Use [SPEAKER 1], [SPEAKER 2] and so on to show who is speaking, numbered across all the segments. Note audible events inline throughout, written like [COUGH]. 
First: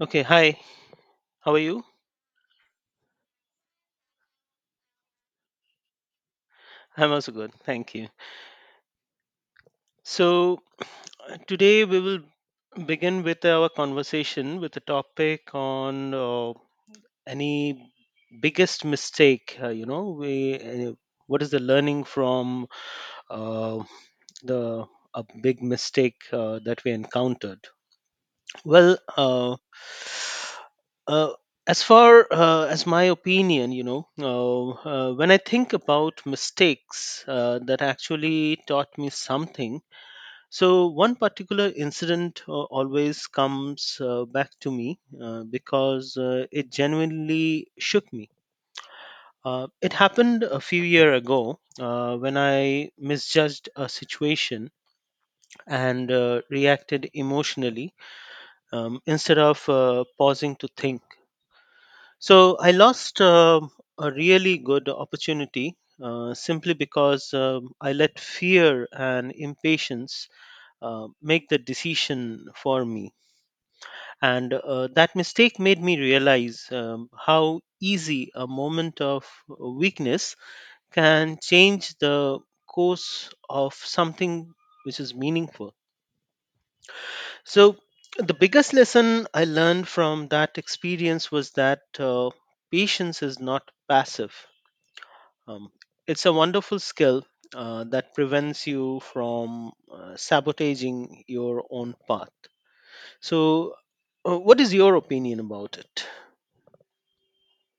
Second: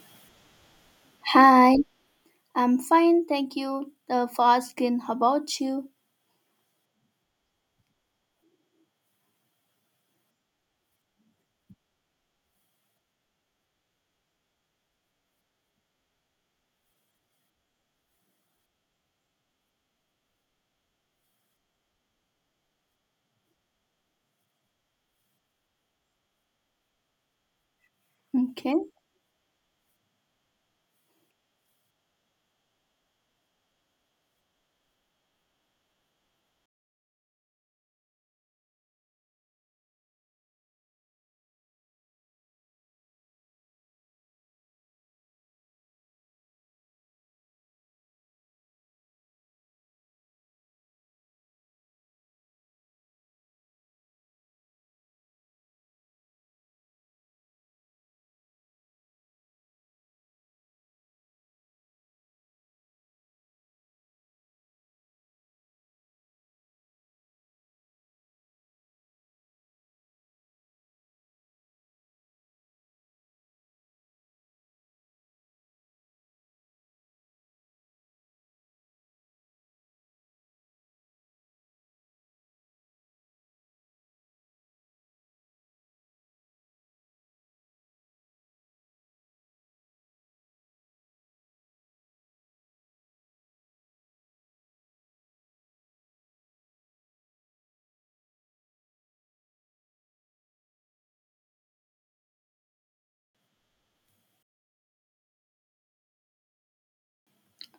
[SPEAKER 1] Okay, hi. How are
[SPEAKER 2] Hi,
[SPEAKER 1] you?
[SPEAKER 2] I'm fine, thank you for asking. How about you?
[SPEAKER 1] I'm also good. Thank you. So, today we will begin with our conversation with a topic on any biggest mistake, you know, we what is the learning from uh, the a big mistake that we encountered.
[SPEAKER 2] Okay.
[SPEAKER 1] Well, uh, uh, as far as my opinion, when I think about mistakes that actually taught me something, so one particular incident always comes back to me because it genuinely shook me. It happened a few years ago when I misjudged a situation and reacted emotionally instead of pausing to think. So I lost a really good opportunity simply because I let fear and impatience make the decision for me. And that mistake made me realize how easy a moment of weakness can change the course of something which is meaningful. So the biggest lesson I learned from that experience was that patience is not passive. Um, it's a wonderful skill that prevents you from sabotaging your own path. So, what is your opinion about it?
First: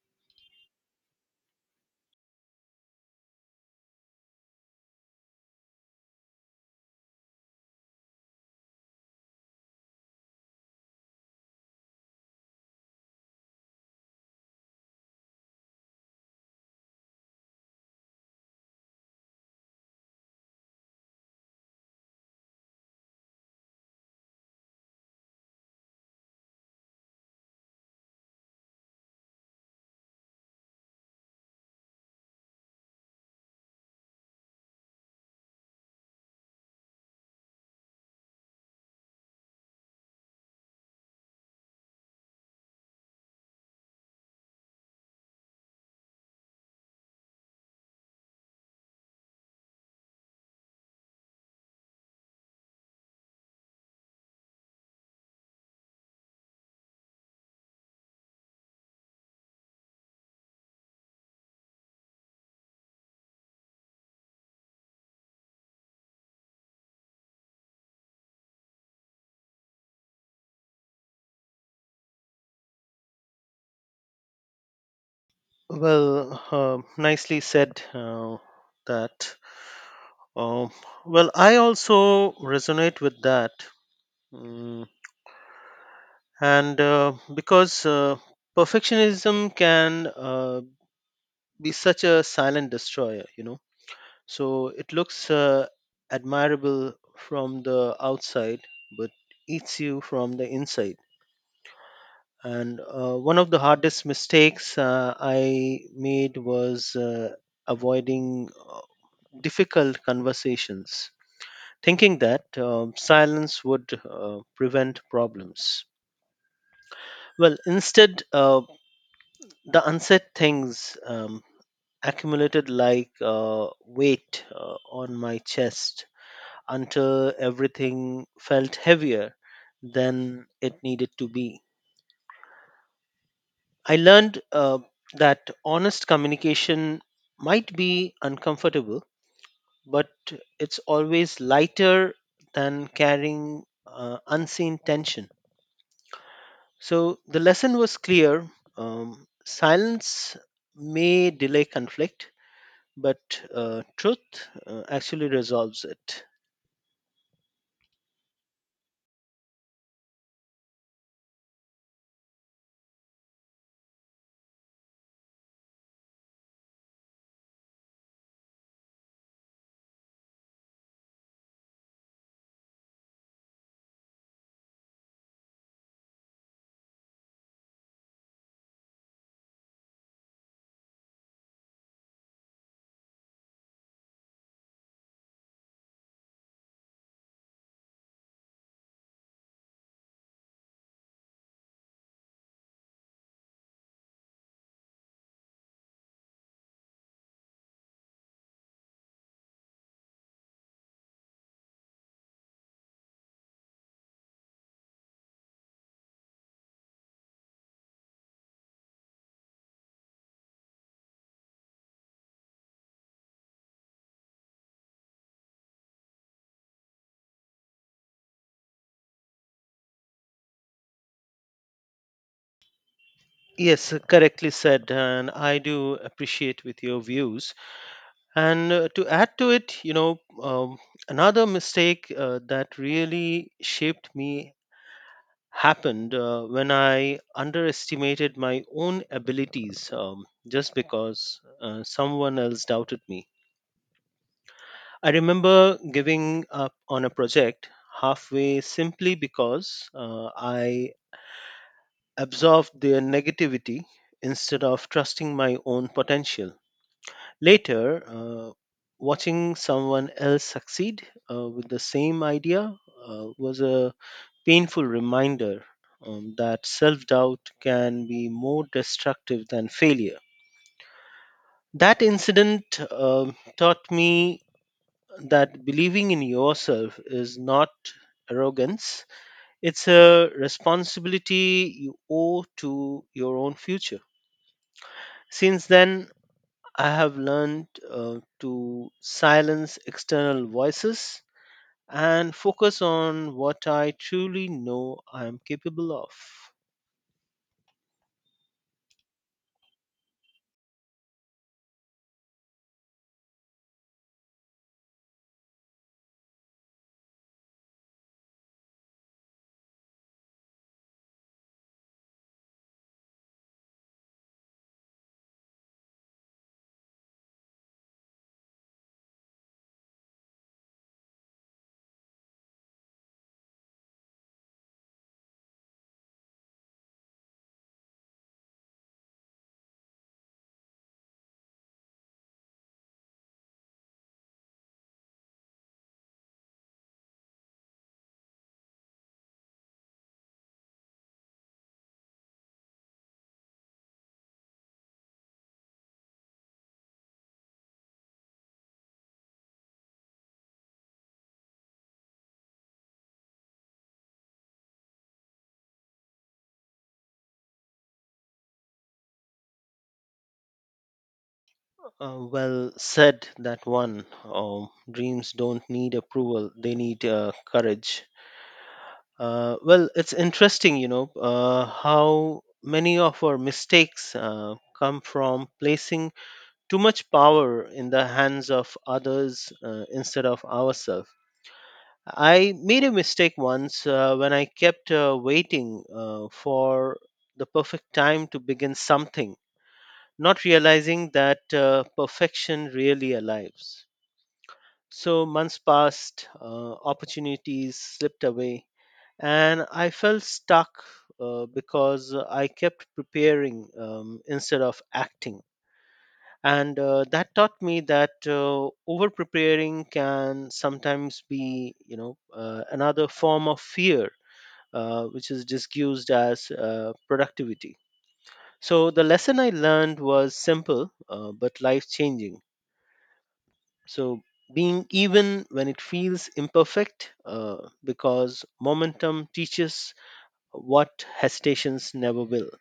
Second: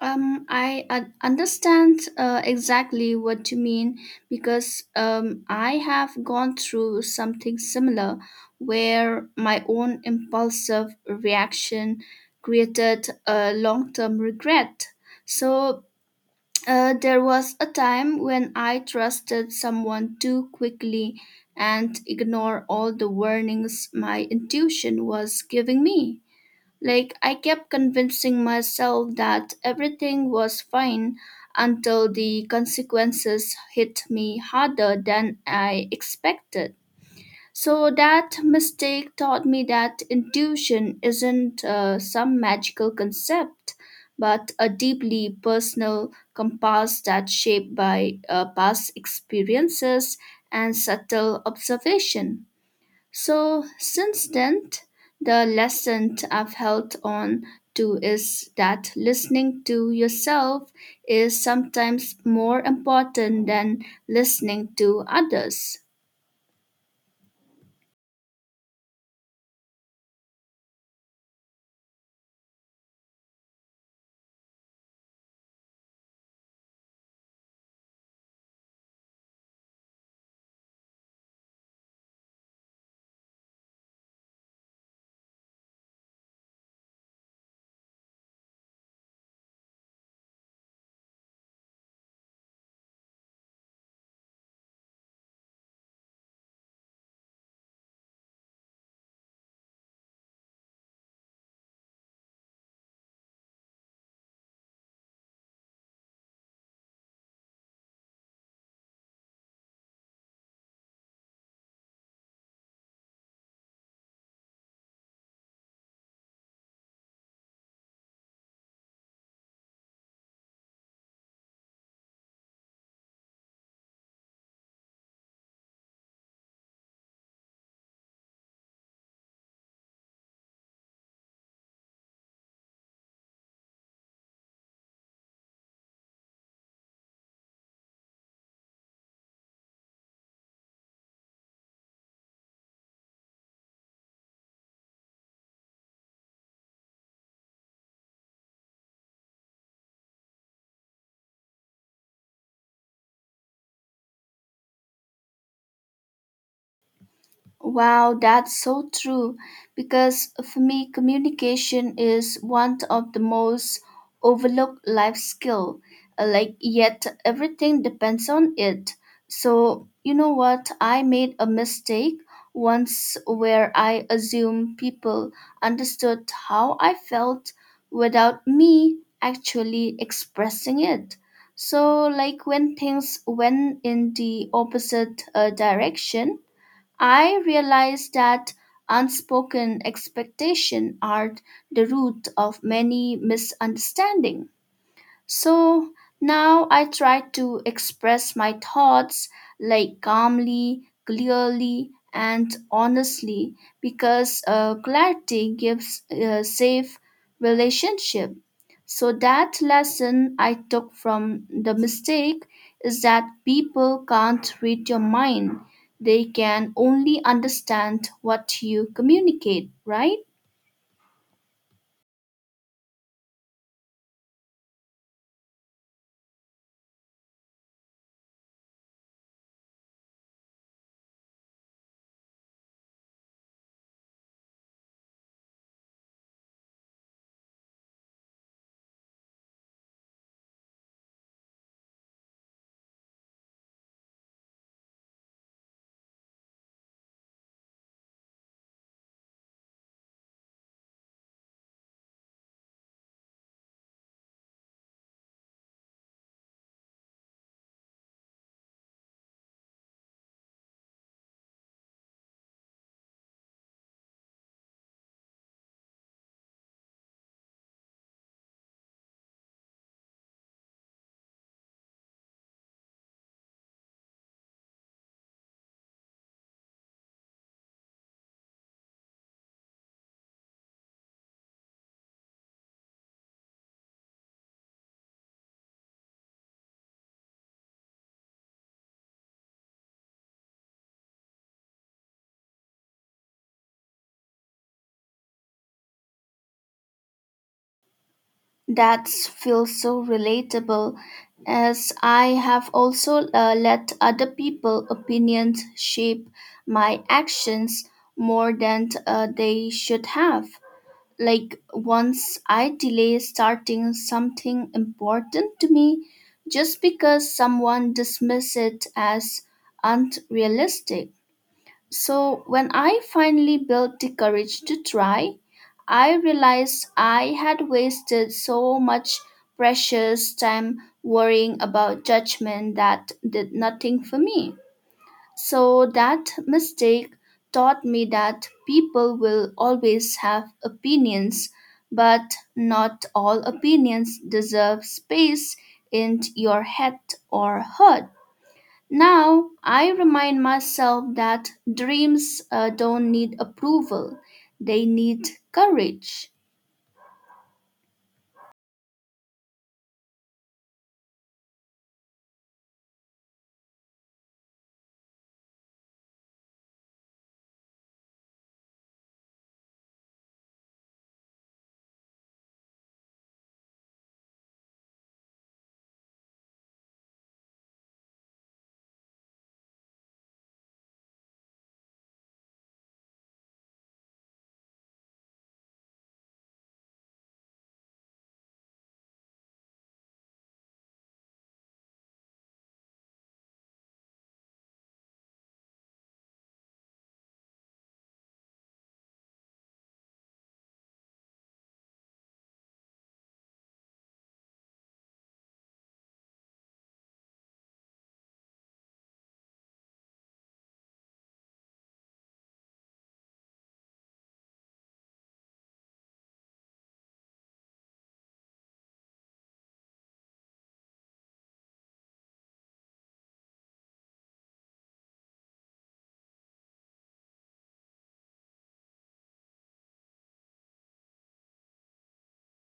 [SPEAKER 2] I understand exactly what you mean because I have gone through something similar where my own impulsive reaction created a long term regret. So there was a time when I trusted someone too quickly and ignored all the warnings my intuition was giving me. Like, I kept convincing myself that everything was fine until the consequences hit me harder than I expected. So that mistake taught me that intuition isn't some magical concept, but a deeply personal compass that's shaped by past experiences and subtle observation. So since then, the lesson I've held on to is that listening to yourself is sometimes more important than listening to others.
[SPEAKER 1] Well, nicely said that. Um, well, I also resonate with that. Mm, and because perfectionism can be such a silent destroyer, you know. So it looks admirable from the outside, but eats you from the inside. And one of the hardest mistakes I made was avoiding difficult conversations, thinking that silence would prevent problems. Well, instead, the unsaid things accumulated like weight on my chest until everything felt heavier than it needed to be. I learned that honest communication might be uncomfortable, but it's always lighter than carrying unseen tension. So the lesson was clear: silence may delay conflict, but truth actually resolves it.
[SPEAKER 2] Wow, that's so true. Because for me, communication is one of the most overlooked life skill. Like yet everything depends on it. So you know what? I made a mistake once where I assumed people understood how I felt without me actually expressing it. So like when things went in the opposite direction, I realized that unspoken expectations are the root of many misunderstandings. So now I try to express my thoughts like calmly, clearly, and honestly because clarity gives a safe relationship. So that lesson I took from the mistake is that people can't read your mind. They can only understand what you communicate, right?
[SPEAKER 1] Yes, correctly said, and I do appreciate with your views. And to add to it, another mistake that really shaped me happened when I underestimated my own abilities just because someone else doubted me. I remember giving up on a project halfway simply because I absorbed their negativity instead of trusting my own potential. Later, watching someone else succeed with the same idea was a painful reminder that self doubt can be more destructive than failure. That incident taught me that believing in yourself is not arrogance, it's a responsibility you owe to your own future. Since then, I have learned to silence external voices and focus on what I truly know I am capable of.
[SPEAKER 2] That feels so relatable as I have also let other people's opinions shape my actions more than they should have. Like once I delay starting something important to me just because someone dismissed it as unrealistic. So, when I finally built the courage to try, I realized I had wasted so much precious time worrying about judgment that did nothing for me. So, that mistake taught me that people will always have opinions, but not all opinions deserve space in your head or heart. Now I remind myself that dreams don't need approval, they need courage.
[SPEAKER 1] Well said, that one. Dreams don't need approval, they need courage. Well, it's interesting, you know, how many of our mistakes come from placing too much power in the hands of others instead of ourselves. I made a mistake once when I kept waiting for the perfect time to begin something, not realizing that perfection really arrives. So months passed, opportunities slipped away, and I felt stuck because I kept preparing instead of acting. And that taught me that over preparing can sometimes be, another form of fear which is disguised as productivity. So the lesson I learned was simple but life changing. So being even when it feels imperfect, because momentum teaches what hesitations never will.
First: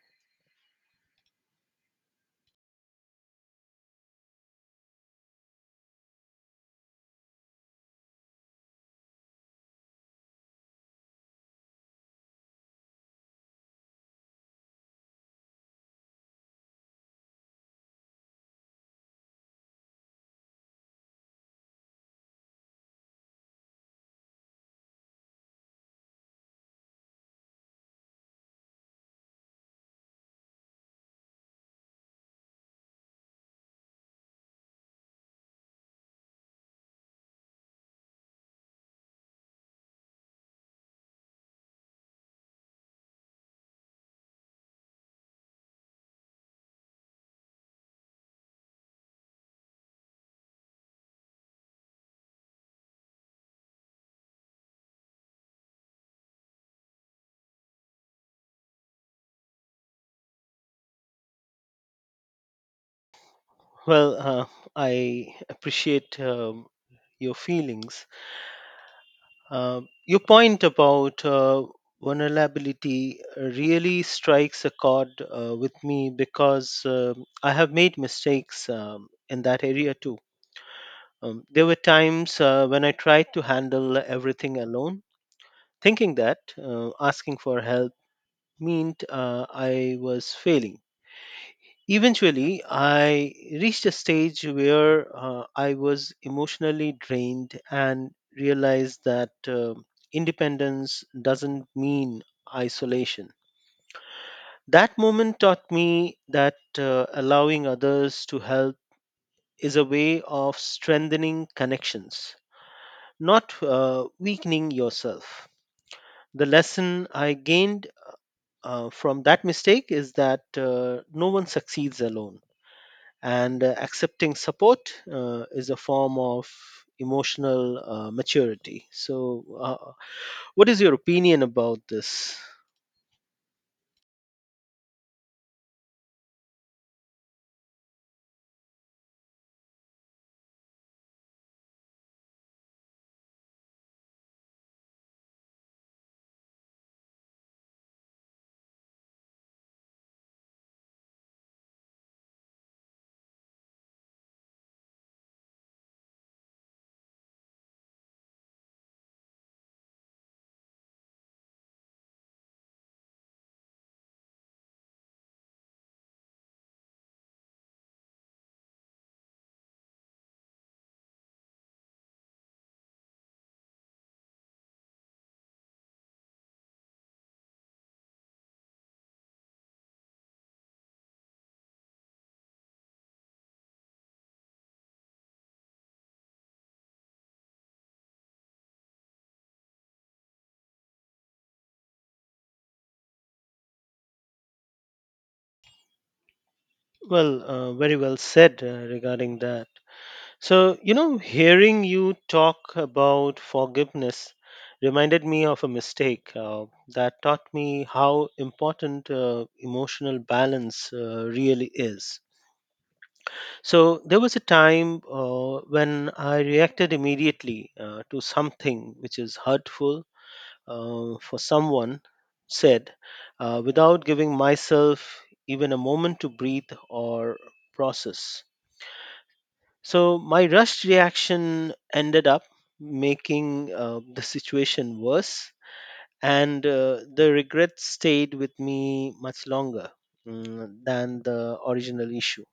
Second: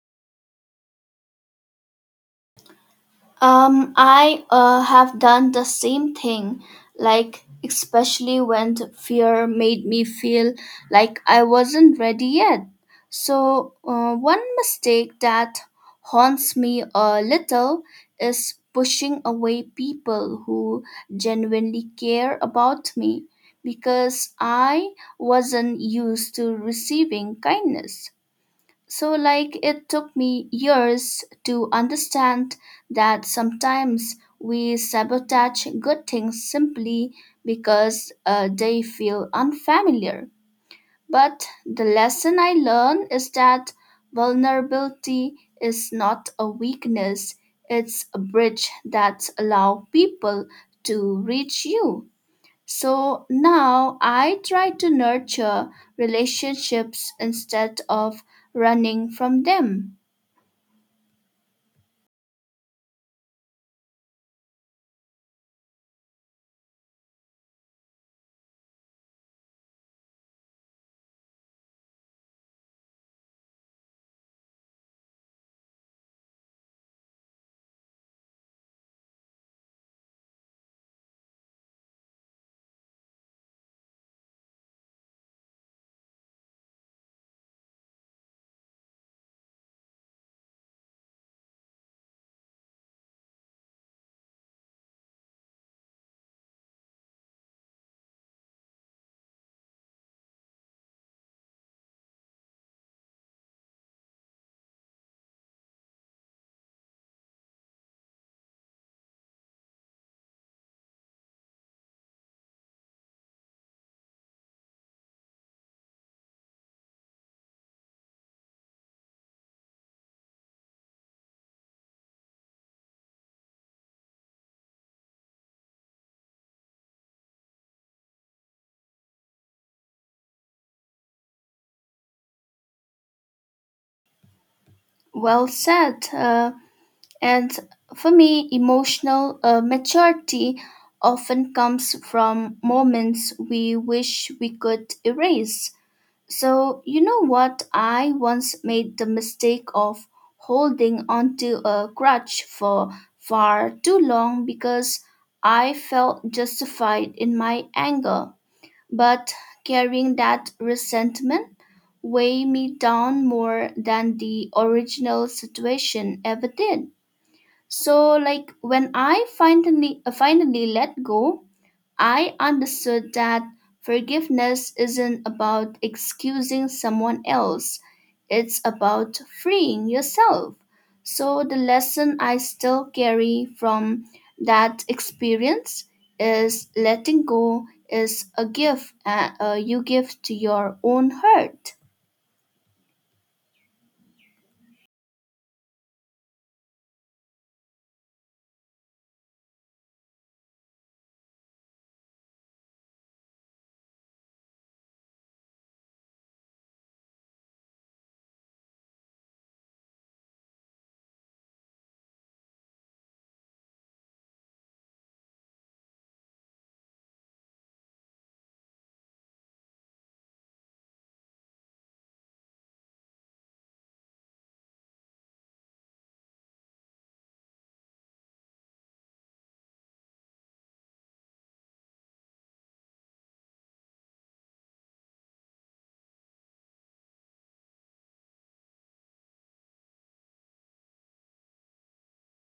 [SPEAKER 2] I have done the same thing, like, especially when the fear made me feel like I wasn't ready yet. So, one mistake that haunts me a little is pushing away people who genuinely care about me because I wasn't used to receiving kindness. So, like, it took me years to understand that sometimes we sabotage good things simply because they feel unfamiliar. But the lesson I learned is that vulnerability is not a weakness, it's a bridge that allows people to reach you. So now I try to nurture relationships instead of running from them.
[SPEAKER 1] Well, I appreciate your feelings. Uh, your point about vulnerability really strikes a chord with me because I have made mistakes in that area too. There were times when I tried to handle everything alone, thinking that asking for help meant I was failing. Eventually, I reached a stage where I was emotionally drained and realized that independence doesn't mean isolation. That moment taught me that allowing others to help is a way of strengthening connections, not weakening yourself. The lesson I gained from that mistake is that no one succeeds alone and accepting support is a form of emotional maturity. So what is your opinion about this?
[SPEAKER 2] Well said. And for me, emotional maturity often comes from moments we wish we could erase. So, you know what? I once made the mistake of holding onto a grudge for far too long because I felt justified in my anger. But carrying that resentment weighed me down more than the original situation ever did. So, like when I finally let go, I understood that forgiveness isn't about excusing someone else, it's about freeing yourself. So, the lesson I still carry from that experience is letting go is a gift you give to your own heart.
[SPEAKER 1] Well, very well said regarding that. So you know, hearing you talk about forgiveness reminded me of a mistake that taught me how important emotional balance really is. So there was a time when I reacted immediately to something which is hurtful for someone said without giving myself even a moment to breathe or process. So my rushed reaction ended up making the situation worse, and the regret stayed with me much longer than the original issue.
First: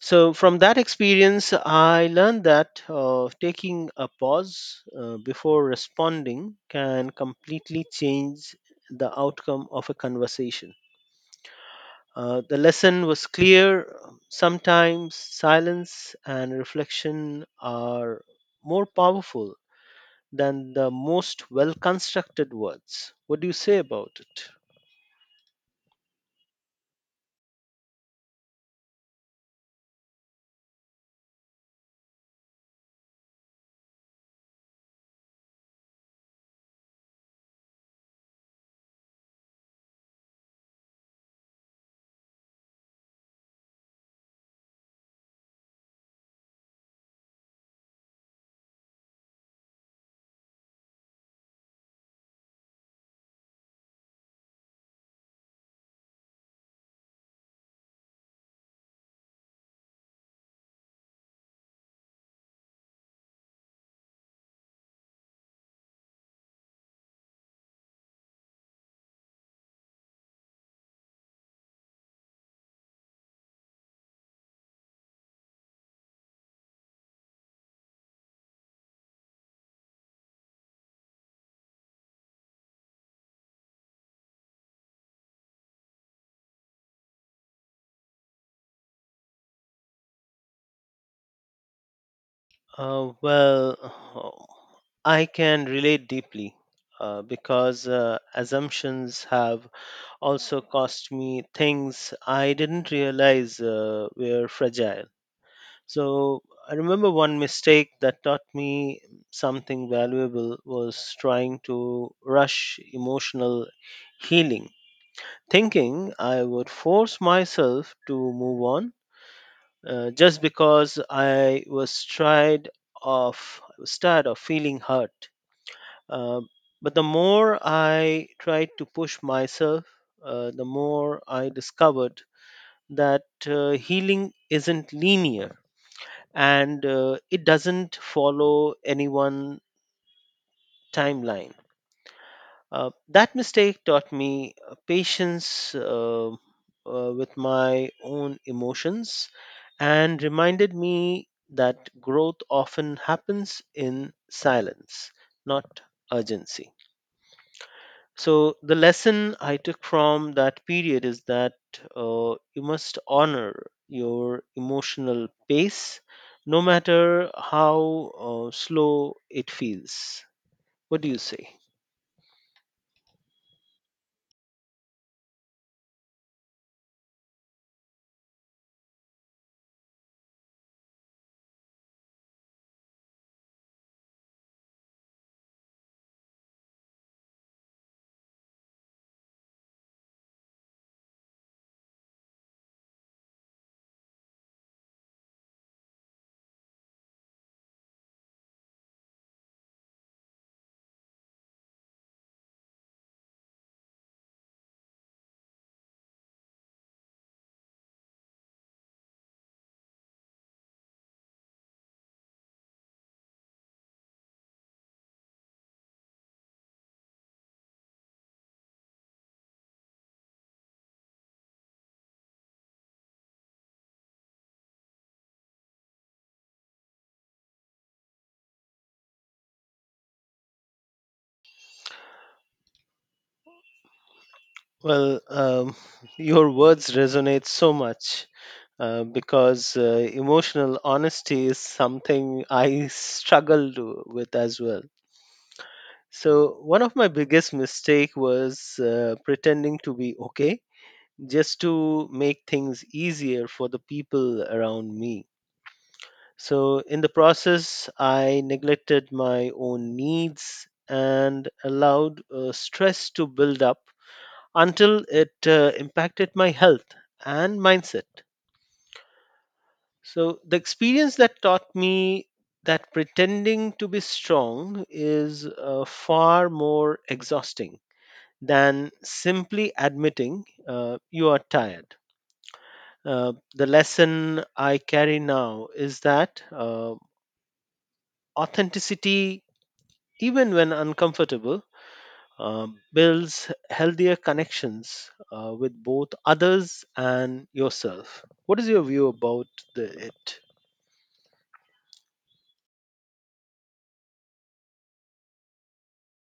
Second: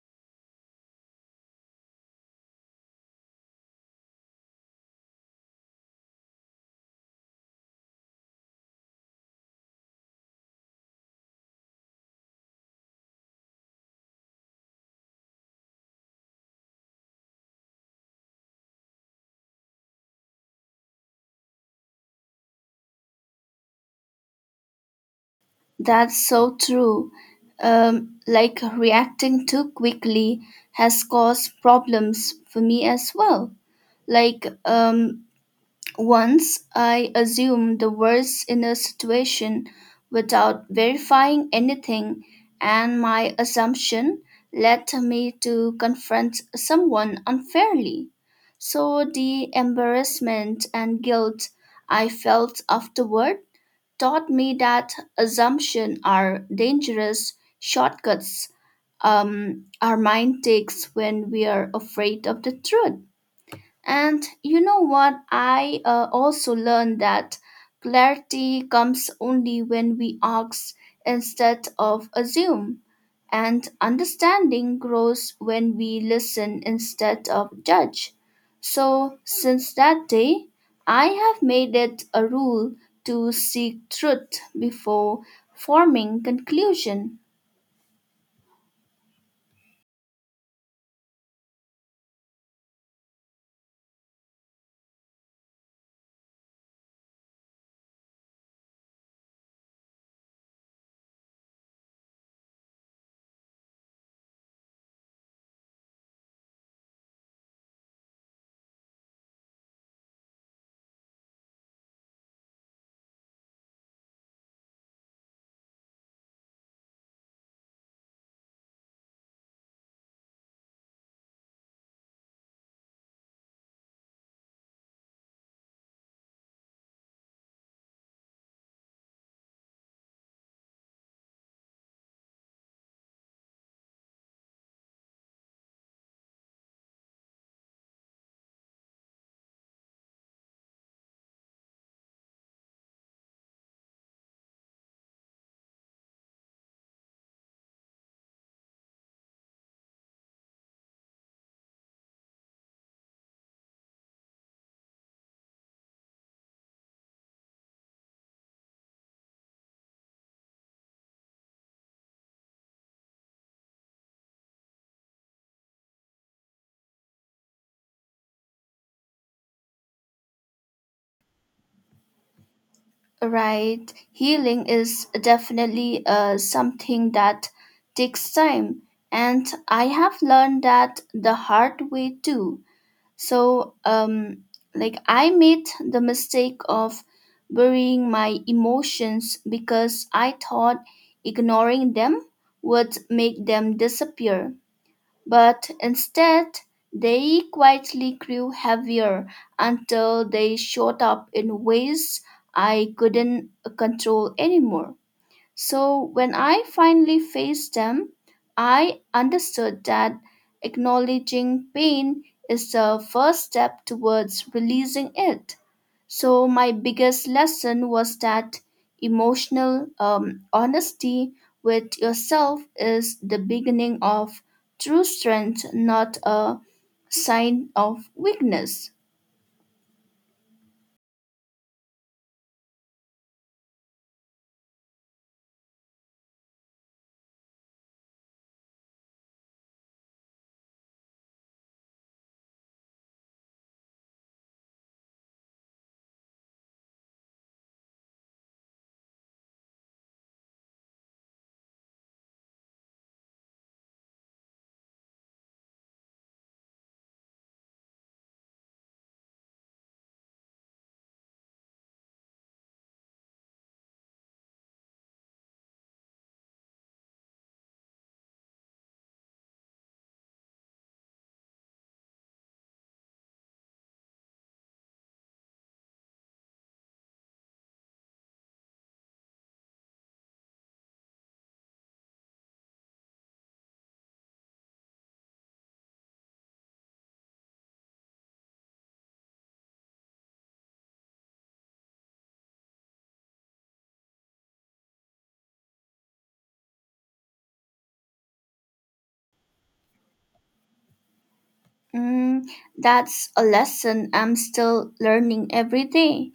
[SPEAKER 1] So, from that experience, I learned that taking a pause before responding can completely change the outcome of a conversation. The lesson was clear. Sometimes silence and reflection are more powerful than the most well constructed words. What do you say about it?
[SPEAKER 2] That's so true. Like reacting too quickly has caused problems for me as well. Like um, Once I assumed the worst in a situation without verifying anything, and my assumption led me to confront someone unfairly. So the embarrassment and guilt I felt afterward taught me that assumptions are dangerous shortcuts our mind takes when we are afraid of the truth. And you know what? I also learned that clarity comes only when we ask instead of assume. And understanding grows when we listen instead of judge. So, since that day, I have made it a rule to seek truth before forming conclusion.
[SPEAKER 1] Well, [SIGHS] I can relate deeply because assumptions have also cost me things I didn't realize were fragile. So I remember one mistake that taught me something valuable was trying to rush emotional healing, thinking I would force myself to move on just because of I was tired of feeling hurt. Um, but the more I tried to push myself, the more I discovered that healing isn't linear and it doesn't follow any one timeline. That mistake taught me patience with my own emotions and reminded me that growth often happens in silence, not urgency. So, the lesson I took from that period is that you must honor your emotional pace no matter how slow it feels. What do you say?
[SPEAKER 2] Right. Healing is definitely something that takes time. And I have learned that the hard way too. So, I made the mistake of burying my emotions because I thought ignoring them would make them disappear but instead they quietly grew heavier until they shot up in ways I couldn't control anymore. So when I finally faced them, I understood that acknowledging pain is the first step towards releasing it. So, my biggest lesson was that emotional honesty with yourself is the beginning of true strength, not a sign of weakness.
[SPEAKER 1] Well, your words resonate so much because emotional honesty is something I struggled with as well. So one of my biggest mistake was pretending to be okay just to make things easier for the people around me. So in the process, I neglected my own needs and allowed stress to build up until it impacted my health and mindset. So, the experience that taught me that pretending to be strong is far more exhausting than simply admitting you are tired. The lesson I carry now is that authenticity, even when uncomfortable, builds healthier connections with both others and yourself. What is your view about it?
[SPEAKER 2] Mm, that's a lesson I'm still learning every day.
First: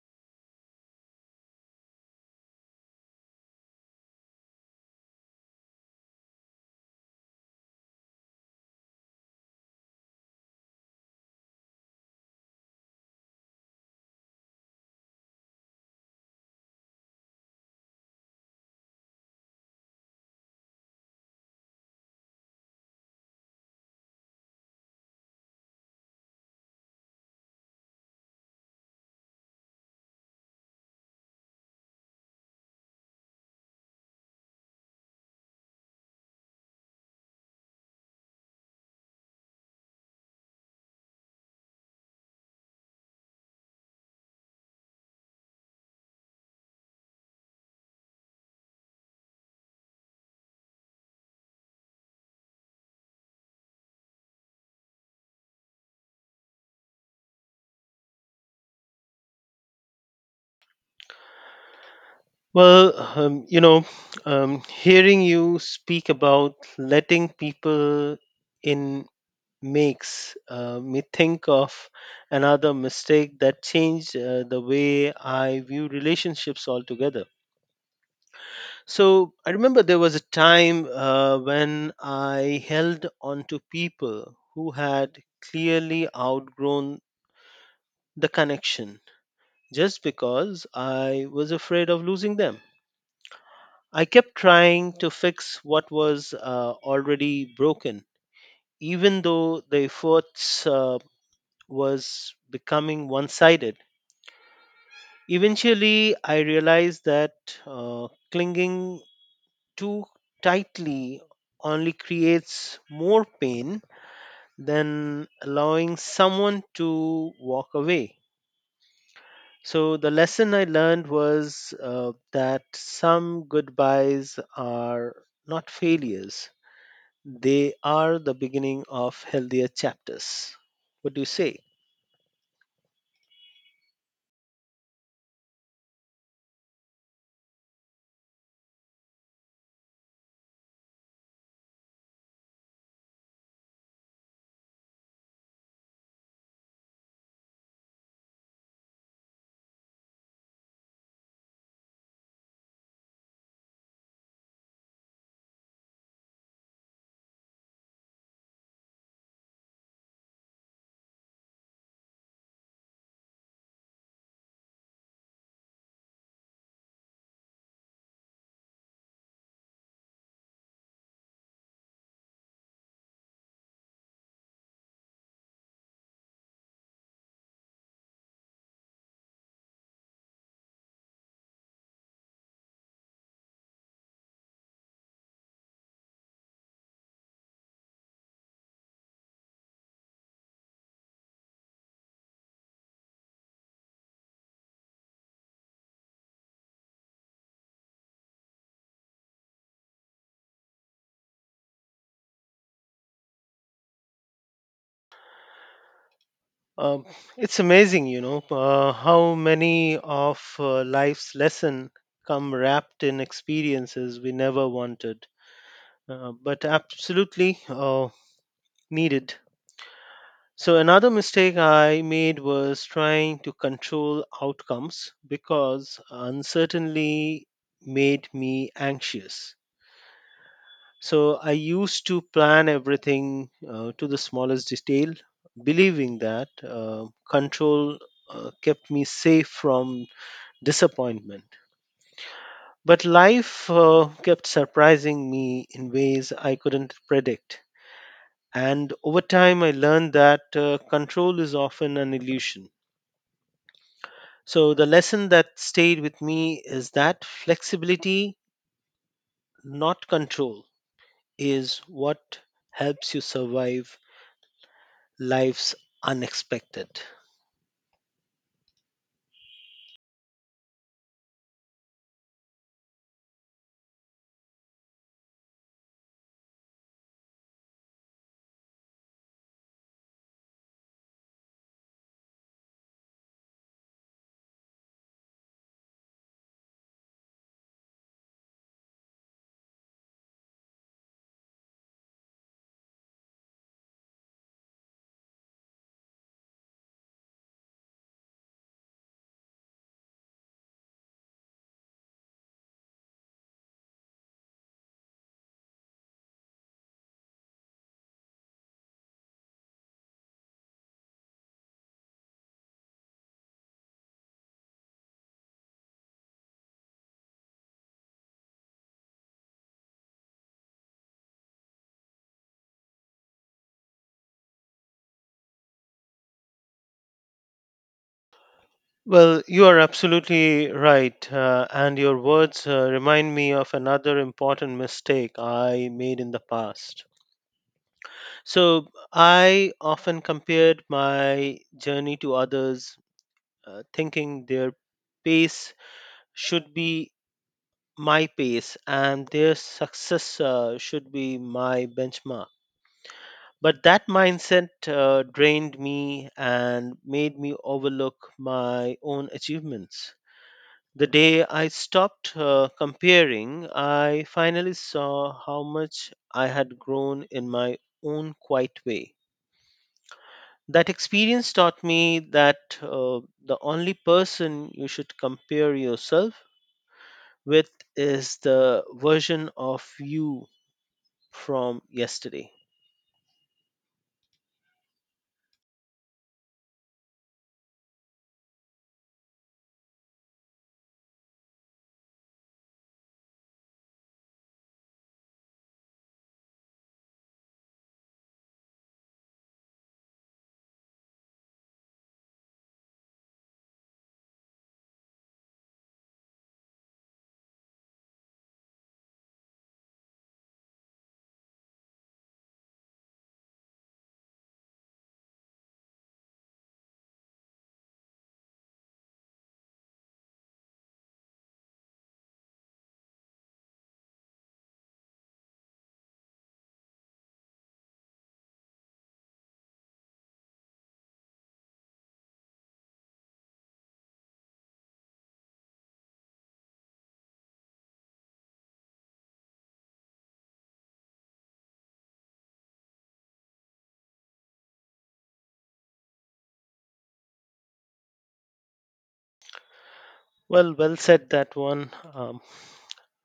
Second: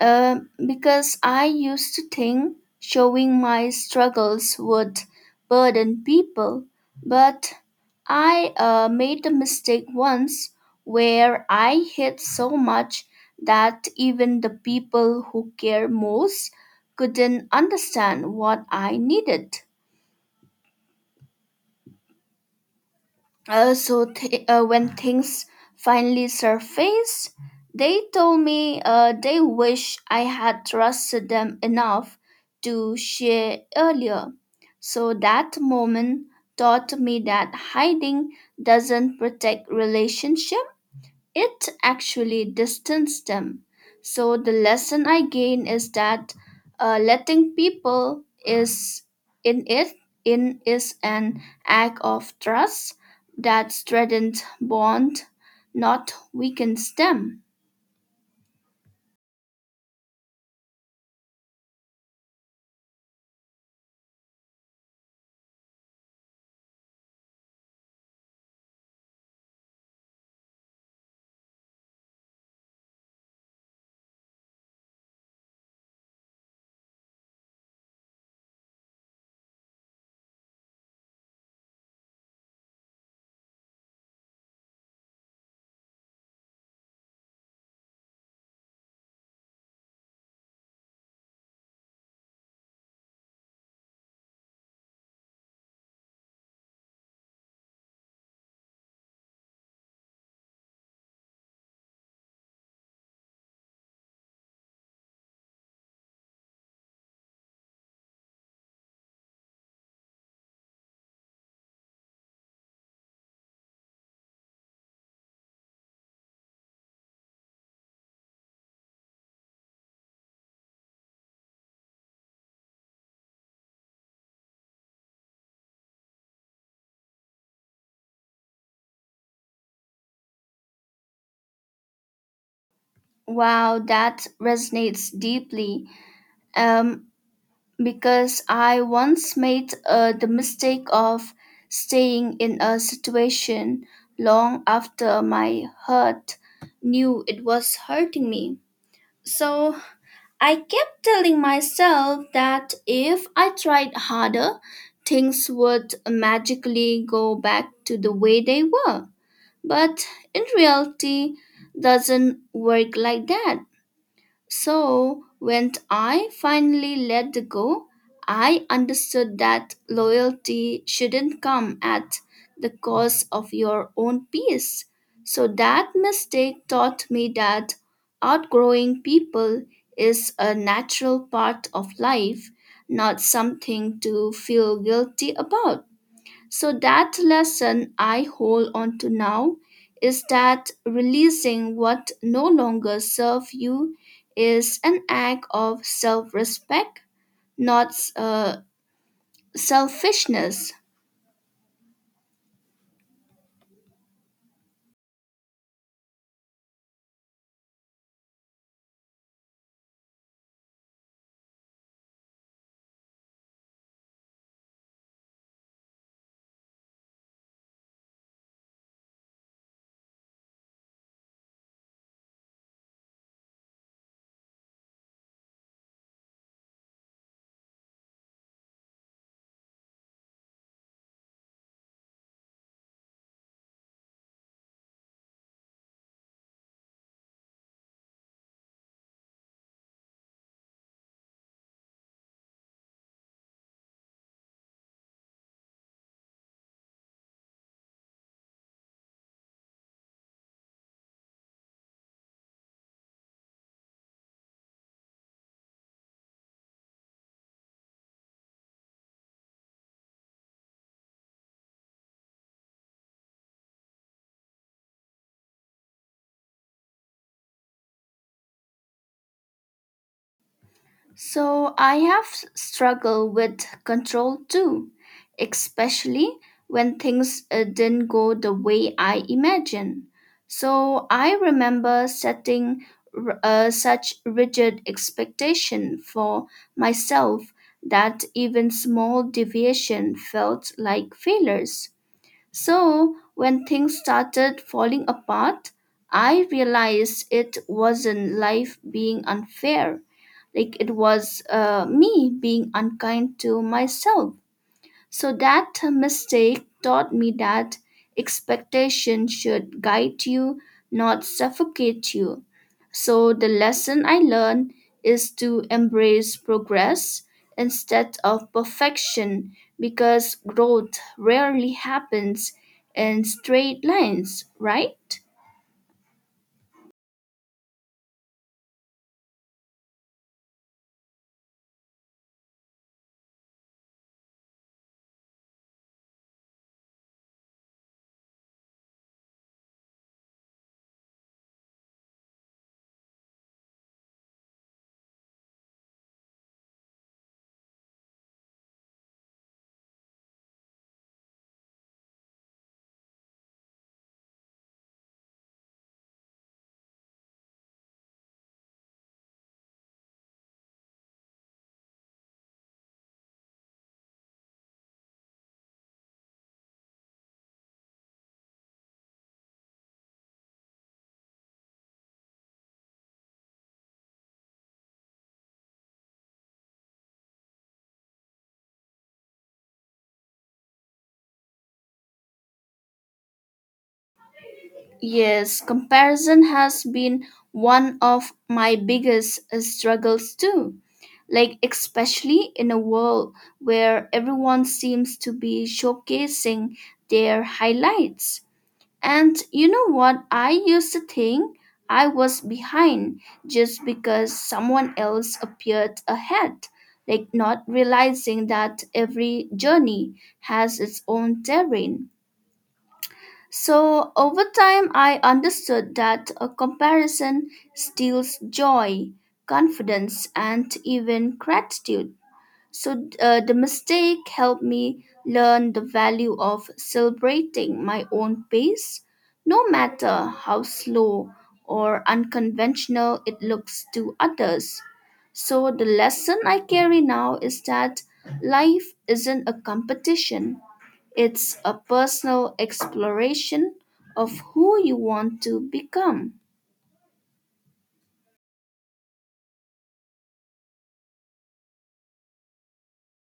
[SPEAKER 2] Uh, because I used to think showing my struggles would burden people, but I made a mistake once where I hid so much that even the people who care most couldn't understand what I needed. When things finally surfaced, they told me they wish I had trusted them enough to share earlier. So that moment taught me that hiding doesn't protect relationship. It actually distanced them. So the lesson I gain is that letting people is in it in is an act of trust that strengthens bond, not weakens them.
[SPEAKER 1] Well, hearing you speak about letting people in makes me think of another mistake that changed the way I view relationships altogether. So I remember there was a time when I held on to people who had clearly outgrown the connection just because I was afraid of losing them. I kept trying to fix what was already broken, even though the efforts was becoming one sided. Eventually, I realized that clinging too tightly only creates more pain than allowing someone to walk away. So the lesson I learned was that some goodbyes are not failures. They are the beginning of healthier chapters. What do you say?
[SPEAKER 2] Wow, that resonates deeply. Um, because I once made the mistake of staying in a situation long after my hurt knew it was hurting me. So I kept telling myself that if I tried harder, things would magically go back to the way they were. But in reality, doesn't work like that. So, when I finally let go, I understood that loyalty shouldn't come at the cost of your own peace. So, that mistake taught me that outgrowing people is a natural part of life, not something to feel guilty about. So that lesson I hold on to now is that releasing what no longer serves you is an act of self-respect, not selfishness.
[SPEAKER 1] Um, it's amazing, you know, how many of life's lesson come wrapped in experiences we never wanted, but absolutely needed. So another mistake I made was trying to control outcomes because uncertainty made me anxious. So I used to plan everything to the smallest detail, believing that control kept me safe from disappointment. But life kept surprising me in ways I couldn't predict. And over time, I learned that control is often an illusion. So the lesson that stayed with me is that flexibility, not control, is what helps you survive life's unexpected.
[SPEAKER 2] So I have struggled with control too, especially when things didn't go the way I imagined. So I remember setting such rigid expectation for myself that even small deviation felt like failures. So, when things started falling apart, I realized it wasn't life being unfair. Like it was me being unkind to myself. So that mistake taught me that expectation should guide you, not suffocate you. So the lesson I learned is to embrace progress instead of perfection because growth rarely happens in straight lines, right?
[SPEAKER 1] Well, you are absolutely right, and your words remind me of another important mistake I made in the past. So, I often compared my journey to others, thinking their pace should be my pace and their success should be my benchmark. But that mindset drained me and made me overlook my own achievements. The day I stopped comparing, I finally saw how much I had grown in my own quiet way. That experience taught me that the only person you should compare yourself with is the version of you from yesterday.
[SPEAKER 2] Yes, comparison has been one of my biggest struggles too. Like, especially in a world where everyone seems to be showcasing their highlights. And you know what? I used to think I was behind just because someone else appeared ahead, like, not realizing that every journey has its own terrain so over time, I understood that a comparison steals joy, confidence, and even gratitude. So the mistake helped me learn the value of celebrating my own pace, no matter how slow or unconventional it looks to others. So the lesson I carry now is that life isn't a competition, it's a personal exploration of who you want to become.
[SPEAKER 1] Well, well said that one.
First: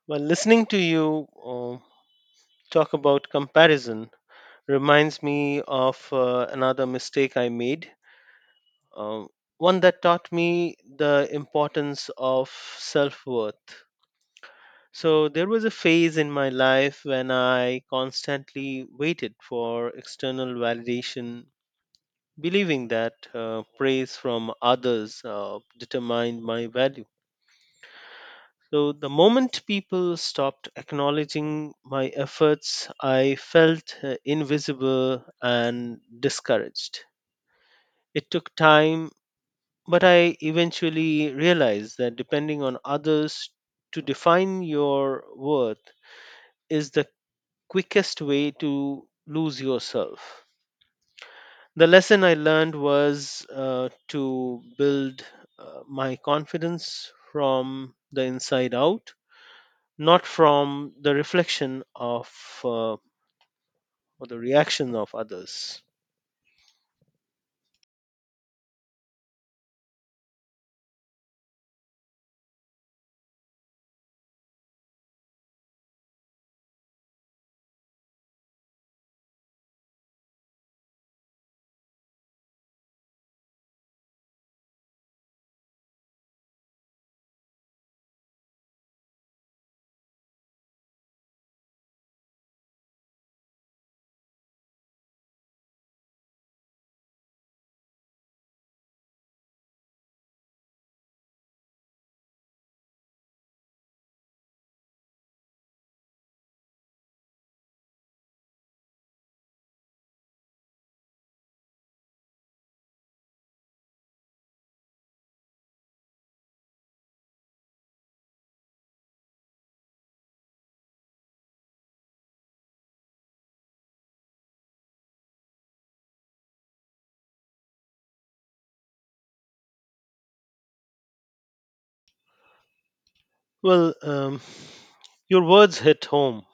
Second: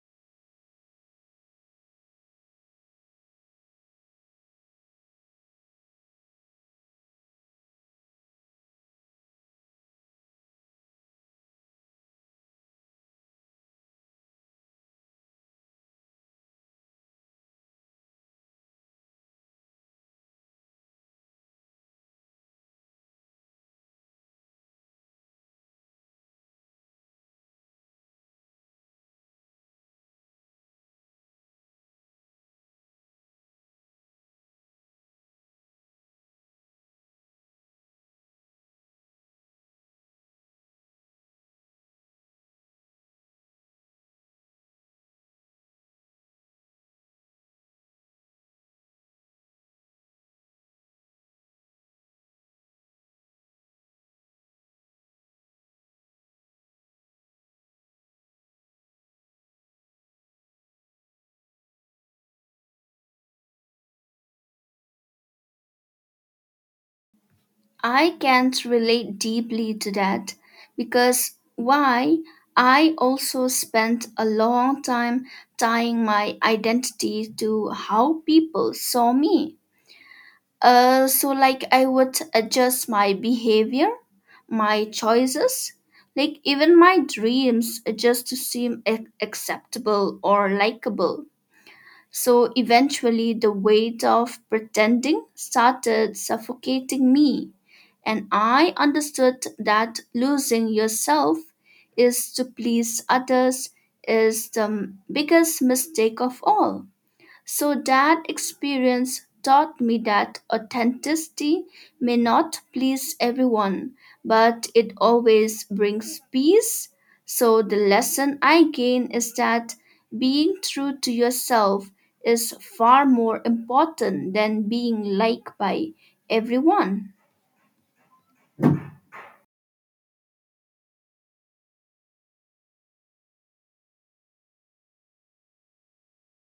[SPEAKER 1] Well, listening to you talk about comparison reminds me of another mistake I made, um, one that taught me the importance of self worth. So, there was a phase in my life when I constantly waited for external validation, believing that praise from others determined my value. So the moment people stopped acknowledging my efforts, I felt invisible and discouraged. It took time, but I eventually realized that depending on others to define your worth is the quickest way to lose yourself. The lesson I learned was to build my confidence from the inside out, not from the reflection of uh, or the reaction of others.
[SPEAKER 2] I can't relate deeply to that because why? I also spent a long time tying my identity to how people saw me. So, like, I would adjust my behavior, my choices, like, even my dreams just to seem acceptable or likable. So, eventually, the weight of pretending started suffocating me. And I understood that losing yourself is to please others is the biggest mistake of all. So that experience taught me that authenticity may not please everyone, but it always brings peace. So the lesson I gain is that being true to yourself is far more important than being liked by everyone.
[SPEAKER 1] Well, your words hit home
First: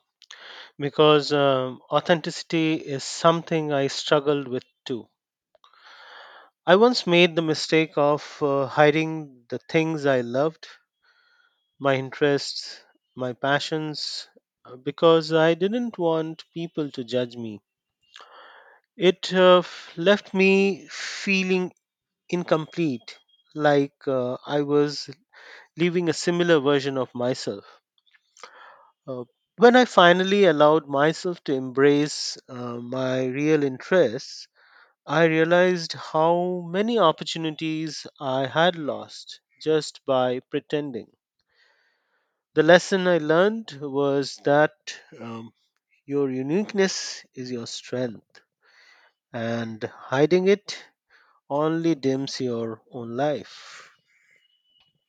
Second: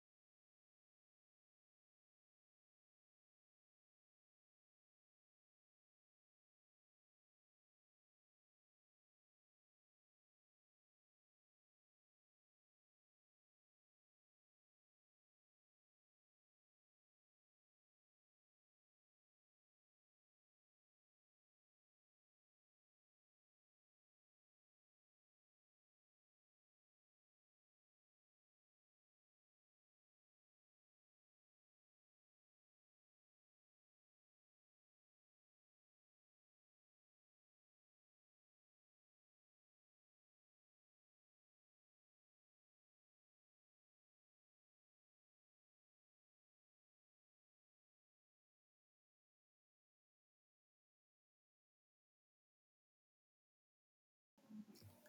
[SPEAKER 1] because authenticity is something I struggled with too. I once made the mistake of hiding the things I loved, my interests, my passions, because I didn't want people to judge me. It left me feeling incomplete, like I was leaving a similar version of myself. Uh, when I finally allowed myself to embrace my real interests, I realized how many opportunities I had lost just by pretending. The lesson I learned was that um, your uniqueness is your strength, and hiding it only dims your own life.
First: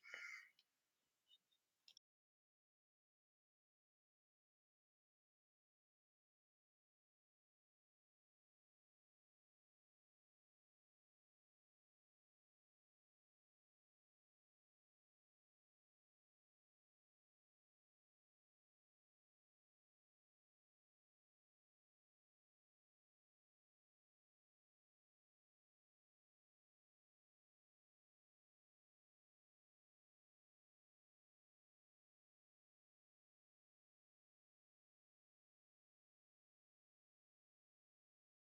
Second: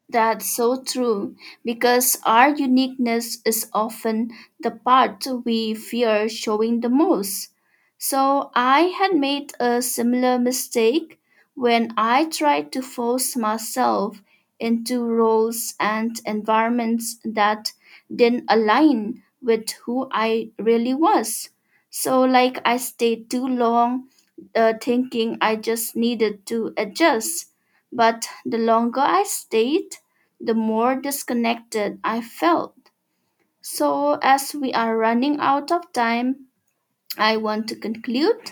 [SPEAKER 2] That's so true, because our uniqueness is often the part we fear showing the most. So, I had made a similar mistake when I tried to force myself into roles and environments that didn't align with who I really was. So, like, I stayed too long thinking I just needed to adjust. But the longer I stayed, the more disconnected I felt. So, as we are running out of time, I want to conclude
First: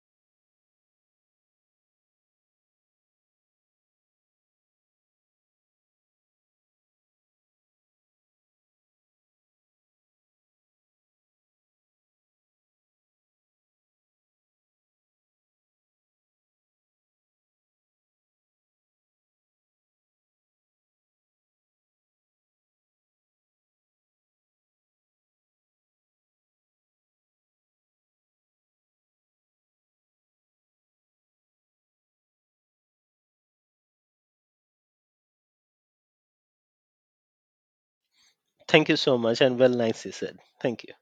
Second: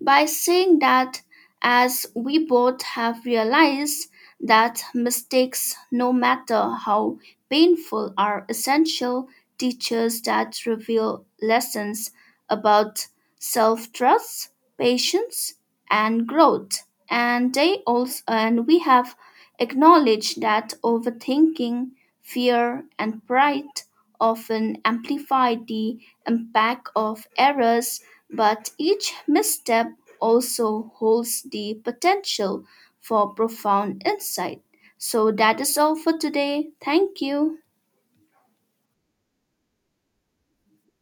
[SPEAKER 2] by saying that as we both have realized that mistakes no matter how painful are essential teachers that reveal lessons about self-trust, patience, and growth, and they also and we have acknowledged that overthinking, fear, and pride often amplify the impact of errors but each misstep also holds the potential for profound insight. So that is all for today. Thank you.
[SPEAKER 1] Thank you so much, and well nicely said. Thank you.